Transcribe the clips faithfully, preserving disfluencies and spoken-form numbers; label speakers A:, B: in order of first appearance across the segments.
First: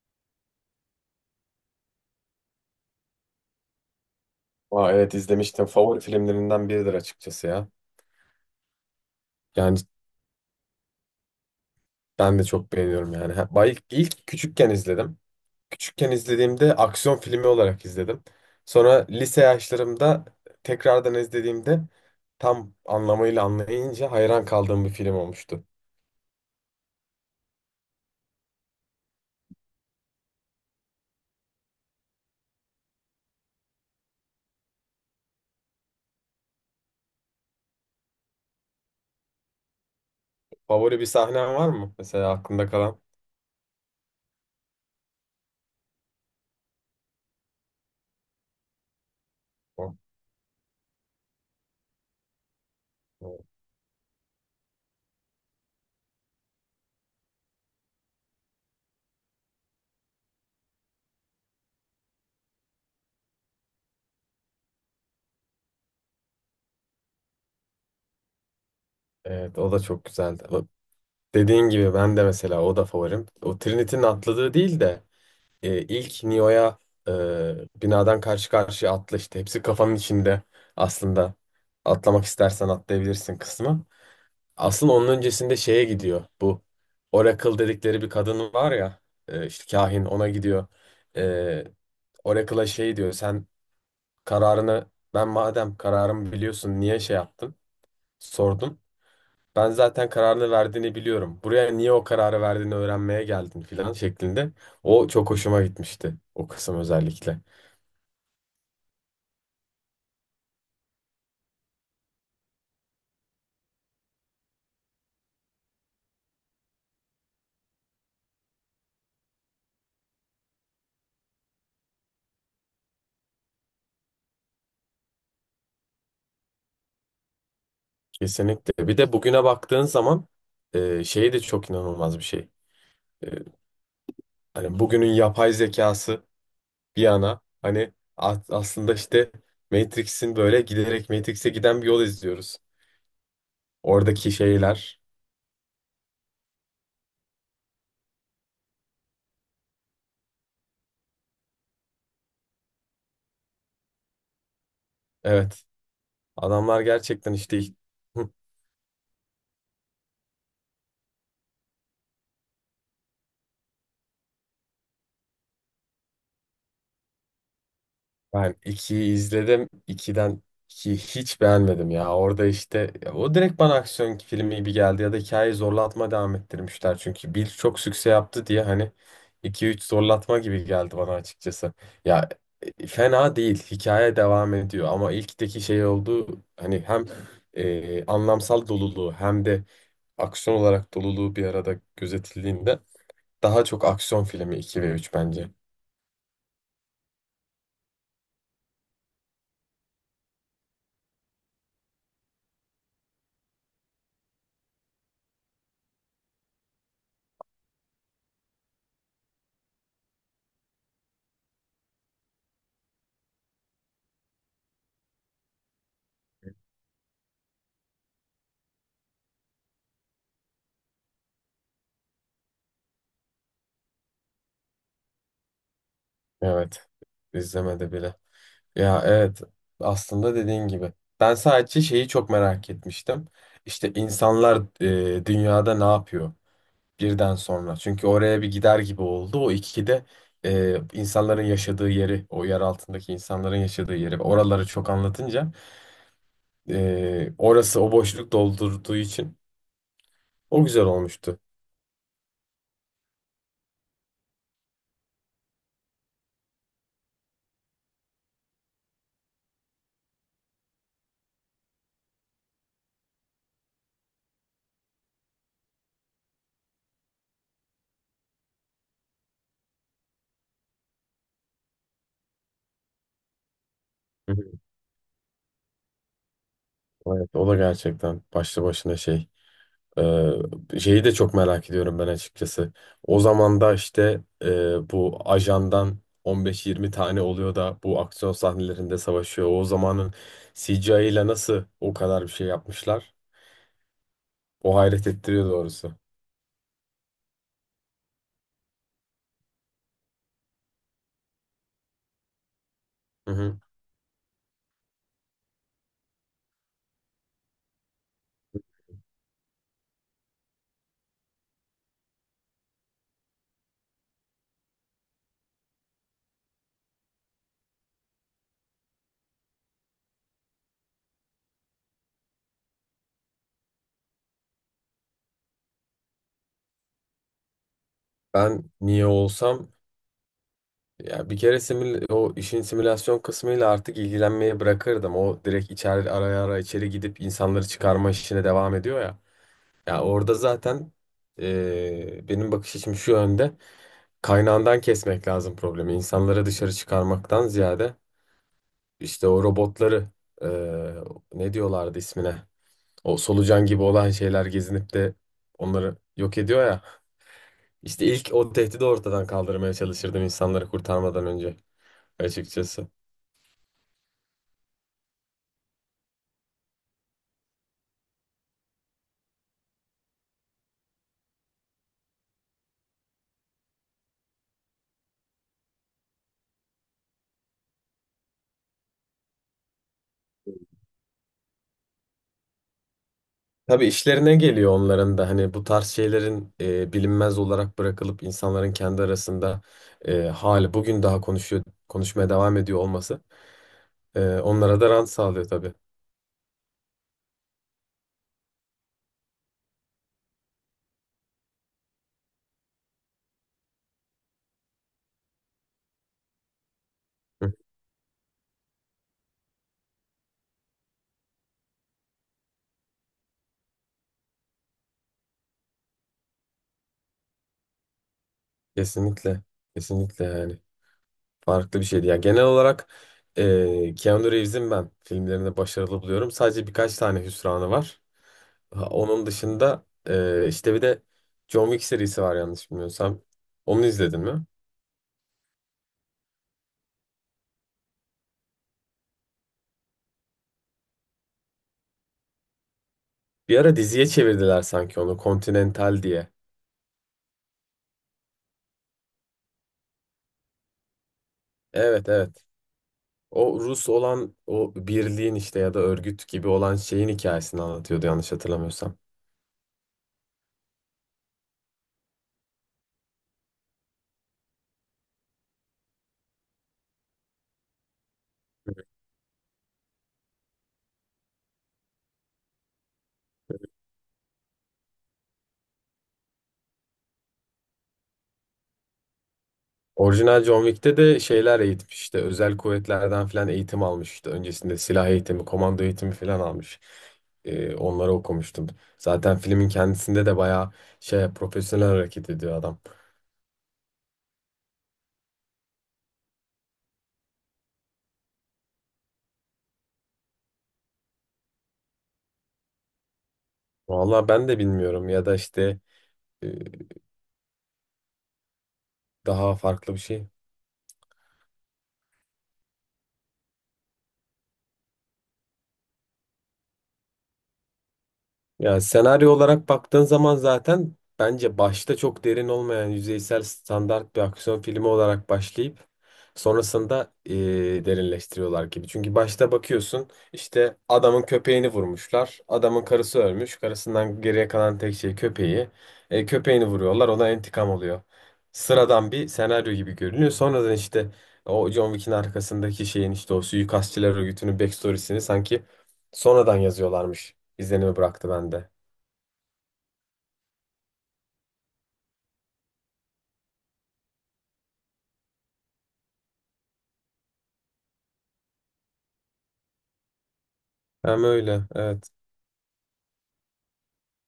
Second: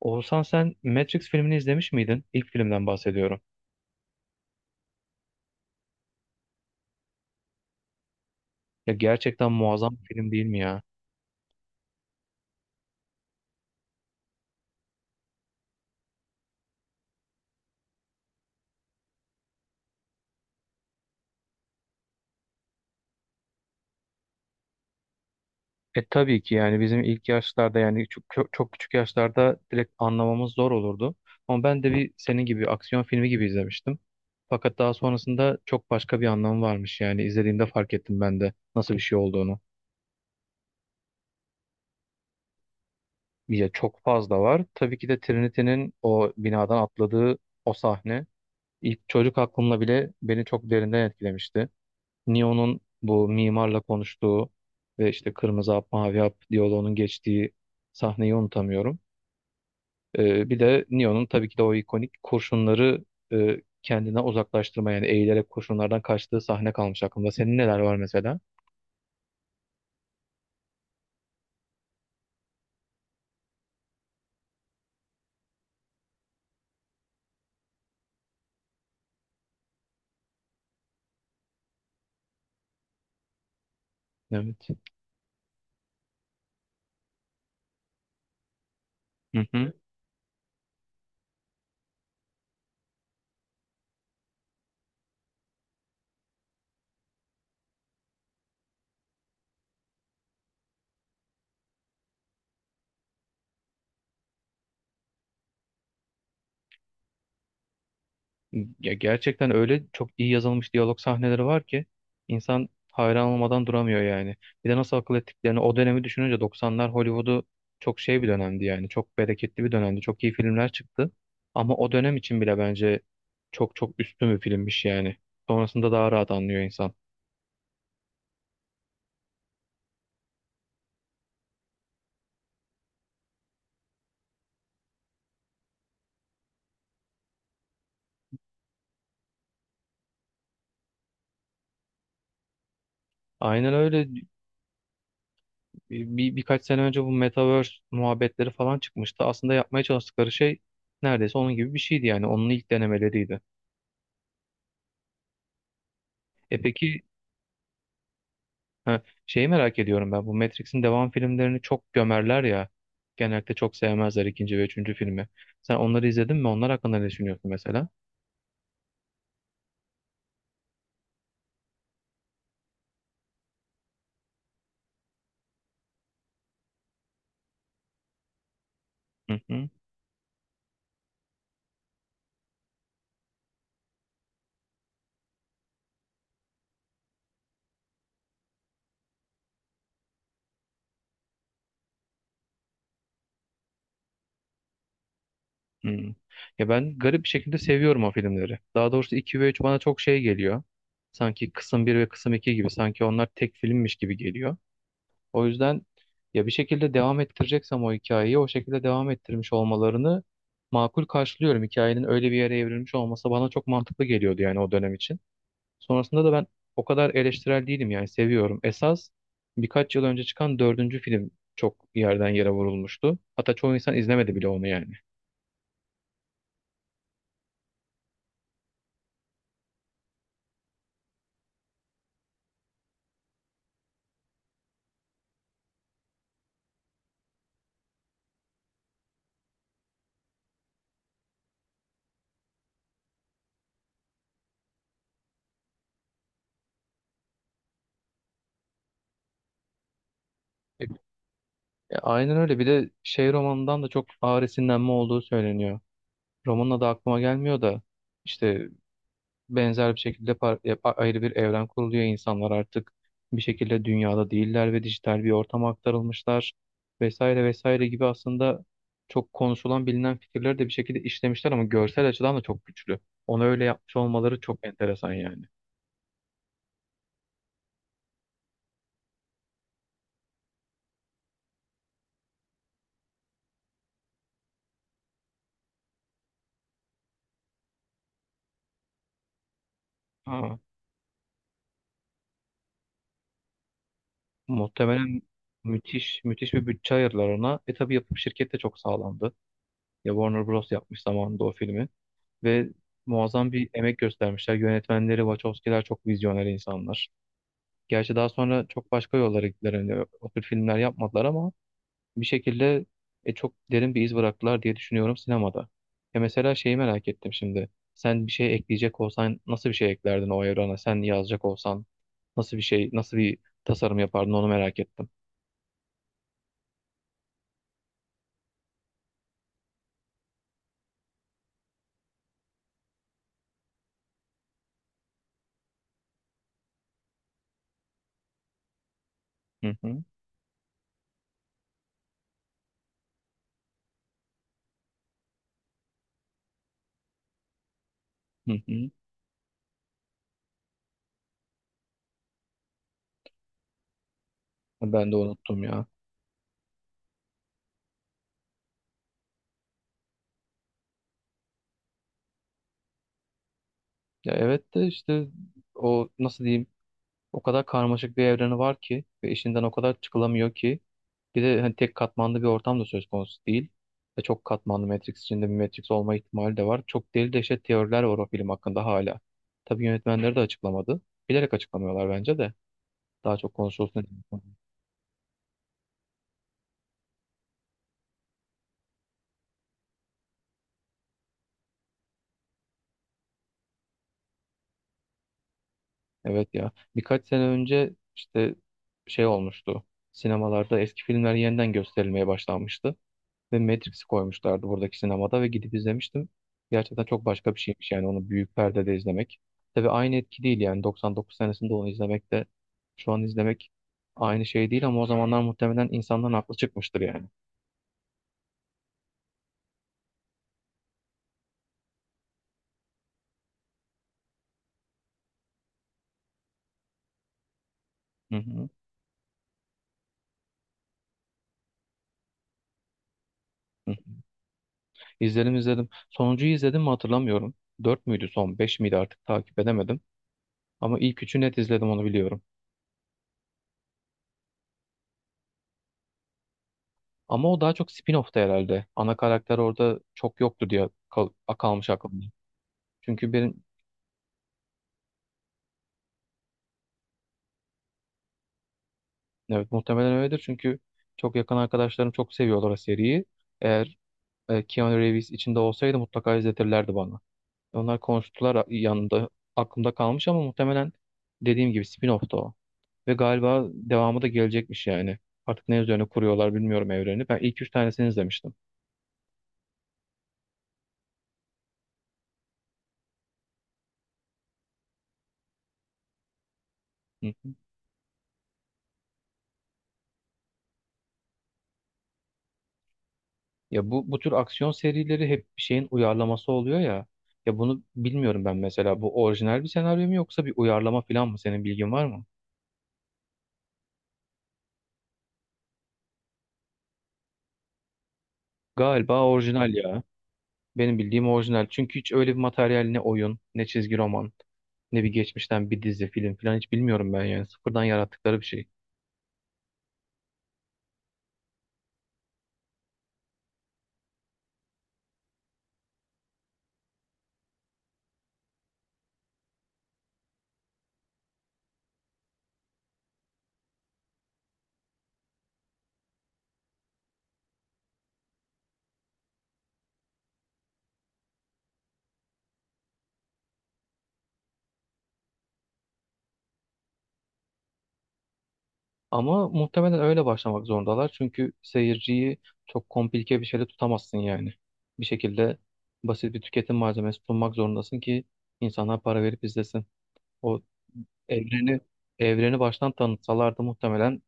A: Oğuzhan sen Matrix filmini izlemiş miydin? İlk filmden bahsediyorum.
B: Aa, evet izlemiştim. Favori filmlerinden biridir açıkçası ya.
A: Ya gerçekten
B: Yani
A: muazzam bir film değil mi ya?
B: ben de çok beğeniyorum yani. Ha, bay- İlk, ilk küçükken izledim. Küçükken izlediğimde aksiyon filmi olarak izledim. Sonra lise yaşlarımda tekrardan izlediğimde tam anlamıyla anlayınca hayran kaldığım bir film olmuştu.
A: E tabii ki yani bizim ilk yaşlarda yani çok, çok çok küçük yaşlarda direkt anlamamız zor olurdu. Ama ben de bir senin gibi aksiyon filmi gibi izlemiştim. Fakat daha sonrasında çok başka bir anlamı varmış yani izlediğimde fark ettim ben de nasıl bir şey olduğunu.
B: Favori bir sahnen var mı? Mesela aklında kalan.
A: Ya çok fazla var. Tabii ki de Trinity'nin o binadan atladığı o sahne ilk çocuk aklımla
B: O-
A: bile beni çok derinden etkilemişti. Neo'nun bu
B: o-
A: mimarla konuştuğu ve işte kırmızı hap mavi hap diyaloğunun geçtiği sahneyi unutamıyorum. Ee, bir de Neo'nun tabii ki de o ikonik kurşunları e, kendine uzaklaştırma yani eğilerek kurşunlardan kaçtığı sahne kalmış aklımda. Senin neler var mesela?
B: Evet, o da çok güzeldi. O- Dediğin gibi ben de mesela o da favorim. O Trinity'nin atladığı değil de e, ilk Neo'ya e, binadan karşı karşıya atla işte. Hepsi kafanın içinde aslında. Atlamak istersen atlayabilirsin kısmı.
A: Evet.
B: Aslında onun öncesinde şeye gidiyor. Bu Oracle dedikleri bir kadın var ya,
A: Hı
B: e, işte
A: hı.
B: kahin ona gidiyor. E, Oracle'a şey diyor, sen Kararını ben madem kararımı biliyorsun niye şey yaptın? Sordum. Ben zaten kararını verdiğini biliyorum. Buraya niye o kararı verdiğini öğrenmeye geldin filan şeklinde. O çok hoşuma gitmişti. O kısım özellikle.
A: Ya gerçekten öyle çok iyi yazılmış diyalog sahneleri var ki insan hayran olmadan duramıyor yani. Bir de nasıl akıl ettiklerini o dönemi düşününce doksanlar Hollywood'u çok şey bir dönemdi yani. Çok bereketli bir dönemdi. Çok iyi filmler çıktı. Ama o dönem için bile bence çok çok üstün bir filmmiş yani. Sonrasında daha rahat anlıyor insan.
B: Kesinlikle. Bir de bugüne baktığın zaman e, şey de çok inanılmaz bir şey. E, hani bugünün yapay zekası bir yana, hani a- aslında işte Matrix'in böyle giderek Matrix'e giden bir yol izliyoruz.
A: Aynen öyle.
B: Oradaki şeyler.
A: Bir, birkaç sene önce bu Metaverse muhabbetleri falan çıkmıştı. Aslında yapmaya çalıştıkları şey neredeyse onun gibi bir şeydi yani. Onun ilk denemeleriydi.
B: Evet.
A: E
B: Adamlar
A: peki.
B: gerçekten işte. Hı.
A: Ha, şeyi merak ediyorum ben. Bu Matrix'in devam filmlerini çok gömerler ya. Genellikle çok sevmezler ikinci ve üçüncü filmi. Sen onları izledin mi? Onlar hakkında ne düşünüyorsun mesela?
B: Ben ikiyi izledim. ikiden ikiyi hiç beğenmedim ya. Orada işte ya o direkt bana aksiyon filmi gibi geldi ya da hikayeyi zorlatma devam ettirmişler. Çünkü bir çok sükse yaptı diye hani
A: Hı
B: iki
A: hı.
B: üç zorlatma gibi geldi bana açıkçası. Ya e, fena değil. Hikaye devam ediyor ama ilkteki şey oldu, hani hem e, anlamsal doluluğu hem de aksiyon olarak doluluğu bir arada gözetildiğinde daha çok aksiyon filmi iki ve üç bence.
A: Hı. Ya ben garip bir şekilde seviyorum o filmleri. Daha doğrusu iki ve üç bana çok şey geliyor. Sanki kısım bir ve kısım iki gibi. Sanki onlar tek filmmiş gibi geliyor. O yüzden ya bir şekilde devam ettireceksem o hikayeyi o şekilde devam ettirmiş olmalarını makul karşılıyorum. Hikayenin öyle bir yere evrilmiş olması bana çok mantıklı geliyordu yani o dönem için. Sonrasında da ben o kadar eleştirel değilim yani seviyorum. Esas birkaç yıl önce çıkan dördüncü film çok yerden yere vurulmuştu. Hatta çoğu insan izlemedi bile onu yani.
B: Evet, izlemedi bile. Ya evet, aslında dediğin gibi. Ben sadece şeyi çok merak etmiştim. İşte insanlar e, dünyada ne yapıyor birden sonra. Çünkü oraya bir gider gibi oldu. O ikide e, insanların yaşadığı yeri, o yer altındaki insanların yaşadığı yeri. Oraları çok anlatınca e, orası o boşluk doldurduğu için o güzel
A: E,
B: olmuştu.
A: e, Aynen öyle. Bir de şey romanından da çok ağır esinlenme olduğu söyleniyor. Romanın adı aklıma gelmiyor da işte benzer bir şekilde par- e, a- ayrı bir evren kuruluyor. İnsanlar artık bir şekilde dünyada değiller ve dijital bir ortama aktarılmışlar vesaire vesaire gibi aslında çok konuşulan bilinen fikirleri de bir şekilde işlemişler ama görsel açıdan da çok güçlü. Onu öyle yapmış
B: Hı
A: olmaları
B: hı.
A: çok enteresan yani.
B: Evet, o da gerçekten başlı başına şey. Ee, şeyi de çok merak ediyorum ben açıkçası. O zaman da işte e, bu ajandan on beş yirmi tane tane oluyor da bu aksiyon sahnelerinde savaşıyor. O zamanın
A: Ha,
B: C G I ile nasıl o kadar bir şey yapmışlar? O hayret
A: muhtemelen
B: ettiriyor doğrusu.
A: müthiş müthiş bir bütçe ayırdılar ona. E tabii yapım şirket de çok sağlamdı. Ya Warner Bros. Yapmış zamanında o filmi. Ve
B: Hı
A: muazzam
B: hı.
A: bir emek göstermişler. Yönetmenleri, Wachowski'ler çok vizyoner insanlar. Gerçi daha sonra çok başka yollara gittiler. Hani o tür filmler yapmadılar ama bir şekilde e, çok derin bir iz bıraktılar diye düşünüyorum sinemada. Ya mesela şeyi merak ettim şimdi. Sen bir şey ekleyecek olsan nasıl bir şey eklerdin o evrana? Sen yazacak olsan nasıl bir şey, nasıl bir tasarım yapardın onu merak ettim.
B: Ben niye olsam, ya bir kere simül- o işin simülasyon kısmıyla artık ilgilenmeye bırakırdım. O direkt içeri araya ara içeri gidip insanları çıkarma işine devam ediyor ya.
A: Hı
B: Ya
A: hı,
B: orada zaten e, benim bakış açım şu yönde. Kaynağından kesmek lazım problemi. İnsanları dışarı çıkarmaktan ziyade
A: hı hı.
B: işte o robotları e, ne diyorlardı ismine? O solucan gibi olan şeyler gezinip
A: Ben
B: de
A: de unuttum ya.
B: onları yok ediyor ya. İşte ilk o tehdidi ortadan kaldırmaya çalışırdım insanları kurtarmadan önce açıkçası.
A: Ya evet de işte o nasıl diyeyim o kadar karmaşık bir evreni var ki ve işinden o kadar çıkılamıyor ki. Bir de hani tek katmanlı bir ortam da söz konusu değil. Ve çok katmanlı Matrix içinde bir Matrix olma ihtimali de var. Çok deli deşet teoriler var o film hakkında hala. Tabii yönetmenleri de açıklamadı. Bilerek açıklamıyorlar bence de. Daha çok
B: Tabii
A: konuşulsun
B: işlerine
A: diye.
B: geliyor onların da, hani bu tarz şeylerin e, bilinmez olarak bırakılıp insanların kendi arasında e, hali bugün daha konuşuyor konuşmaya devam ediyor olması e, onlara da rant sağlıyor tabii.
A: Evet ya. Birkaç sene önce işte şey olmuştu. Sinemalarda eski filmler yeniden gösterilmeye başlanmıştı. Ve Matrix'i koymuşlardı buradaki sinemada ve gidip izlemiştim. Gerçekten çok başka bir şeymiş yani onu büyük perdede izlemek. Tabii aynı etki değil yani doksan dokuz senesinde onu izlemek de şu an izlemek aynı şey değil ama o zamanlar muhtemelen insanların aklı çıkmıştır yani.
B: Kesinlikle. Kesinlikle yani. Farklı bir şeydi. Yani genel olarak e, Keanu Reeves'in ben filmlerinde başarılı buluyorum. Sadece birkaç tane hüsranı var.
A: Hı hı.
B: Ha, onun dışında e, işte bir de John Wick serisi var yanlış bilmiyorsam. Onu
A: Hı.
B: izledin mi?
A: İzledim izledim. Sonuncuyu izledim mi hatırlamıyorum. Dört müydü son beş miydi artık takip edemedim. Ama ilk üçü net izledim onu biliyorum.
B: Bir ara diziye çevirdiler sanki onu. Continental diye.
A: Ama o daha çok spin-off'ta herhalde. Ana karakter orada çok yoktu diye kal kalmış
B: Evet,
A: aklımda.
B: evet.
A: Çünkü
B: O
A: benim.
B: Rus olan o birliğin işte ya da örgüt gibi olan şeyin hikayesini anlatıyordu yanlış hatırlamıyorsam.
A: Evet muhtemelen öyledir çünkü çok yakın arkadaşlarım çok seviyorlar o seriyi. Eğer e, Keanu Reeves içinde olsaydı mutlaka izletirlerdi bana. Onlar konuştular yanında aklımda kalmış ama muhtemelen dediğim gibi spin-off'tu o. Ve galiba devamı da gelecekmiş yani. Artık ne üzerine kuruyorlar bilmiyorum evreni. Ben ilk üç tanesini izlemiştim.
B: Orijinal John Wick'te de şeyler eğitmiş, işte özel kuvvetlerden falan eğitim almış, işte öncesinde silah eğitimi, komando eğitimi falan almış.
A: Hı hı.
B: Ee, onları okumuştum. Zaten filmin kendisinde de bayağı şey profesyonel hareket ediyor adam.
A: Ya bu bu tür aksiyon serileri hep bir şeyin uyarlaması oluyor ya. Ya bunu bilmiyorum ben mesela. Bu orijinal bir senaryo mu yoksa bir uyarlama falan mı? Senin bilgin var mı?
B: Vallahi ben de bilmiyorum ya da işte e,
A: Galiba
B: daha
A: orijinal
B: farklı bir
A: ya.
B: şey.
A: Benim bildiğim orijinal. Çünkü hiç öyle bir materyal ne oyun, ne çizgi roman, ne bir geçmişten bir dizi, film falan hiç bilmiyorum ben yani. Sıfırdan yarattıkları bir şey.
B: Ya senaryo olarak baktığın zaman zaten bence başta çok derin olmayan yüzeysel standart bir aksiyon filmi olarak başlayıp sonrasında eee, derinleştiriyorlar gibi. Çünkü başta bakıyorsun işte adamın köpeğini vurmuşlar. Adamın karısı ölmüş. Karısından geriye kalan tek şey köpeği. E, köpeğini vuruyorlar. Ona intikam oluyor. Sıradan bir senaryo gibi görünüyor. Sonradan işte o John Wick'in arkasındaki şeyin, işte o suikastçılar örgütünün backstory'sini sanki sonradan yazıyorlarmış izlenimi bıraktı bende.
A: Ama muhtemelen öyle başlamak zorundalar. Çünkü seyirciyi çok komplike bir şeyle tutamazsın yani. Bir şekilde basit bir tüketim malzemesi sunmak zorundasın ki insanlar para verip izlesin. O
B: Hem öyle,
A: evreni
B: evet.
A: evreni baştan tanıtsalardı muhtemelen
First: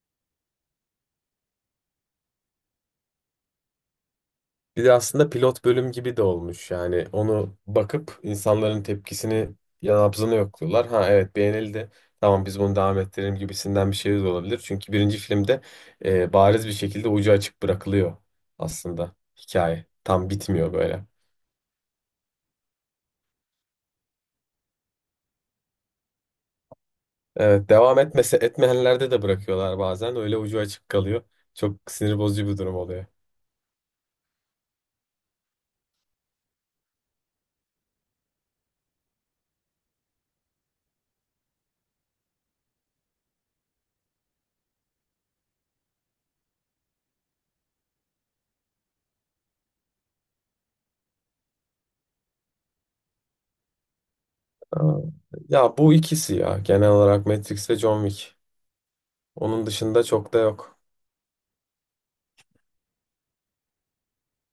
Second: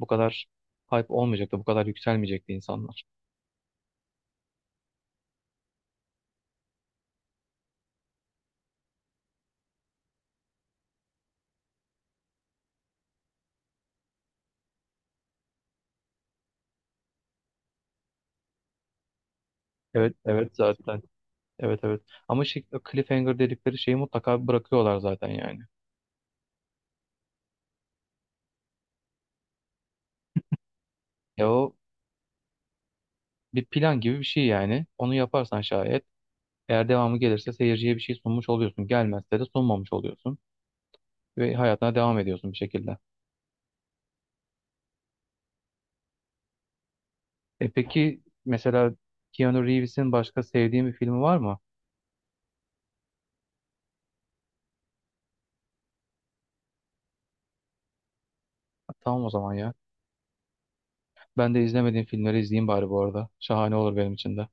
A: bu kadar hype olmayacaktı, bu kadar yükselmeyecekti insanlar.
B: Bir de aslında pilot bölüm gibi de olmuş yani, onu bakıp insanların tepkisini yanabzını yokluyorlar. Ha evet, beğenildi. Tamam, biz bunu devam ettirelim gibisinden bir şey de olabilir. Çünkü birinci filmde e, bariz bir şekilde ucu açık bırakılıyor aslında hikaye.
A: Evet,
B: Tam
A: evet
B: bitmiyor
A: zaten.
B: böyle.
A: Evet evet. Ama şey, o cliffhanger dedikleri şeyi mutlaka bırakıyorlar zaten yani.
B: Evet devam etmese etmeyenlerde de bırakıyorlar bazen. Öyle ucu açık kalıyor.
A: Ya o
B: Çok sinir bozucu bir durum oluyor.
A: bir plan gibi bir şey yani. Onu yaparsan şayet eğer devamı gelirse seyirciye bir şey sunmuş oluyorsun. Gelmezse de sunmamış oluyorsun. Ve hayatına devam ediyorsun bir şekilde. E peki mesela Keanu Reeves'in başka sevdiğin bir filmi var mı?
B: Aa, ya bu ikisi ya, genel olarak Matrix ve John Wick.
A: Ha, tamam o zaman
B: Onun
A: ya.
B: dışında çok da yok.
A: Ben de izlemediğim filmleri izleyeyim bari bu arada. Şahane olur benim için de.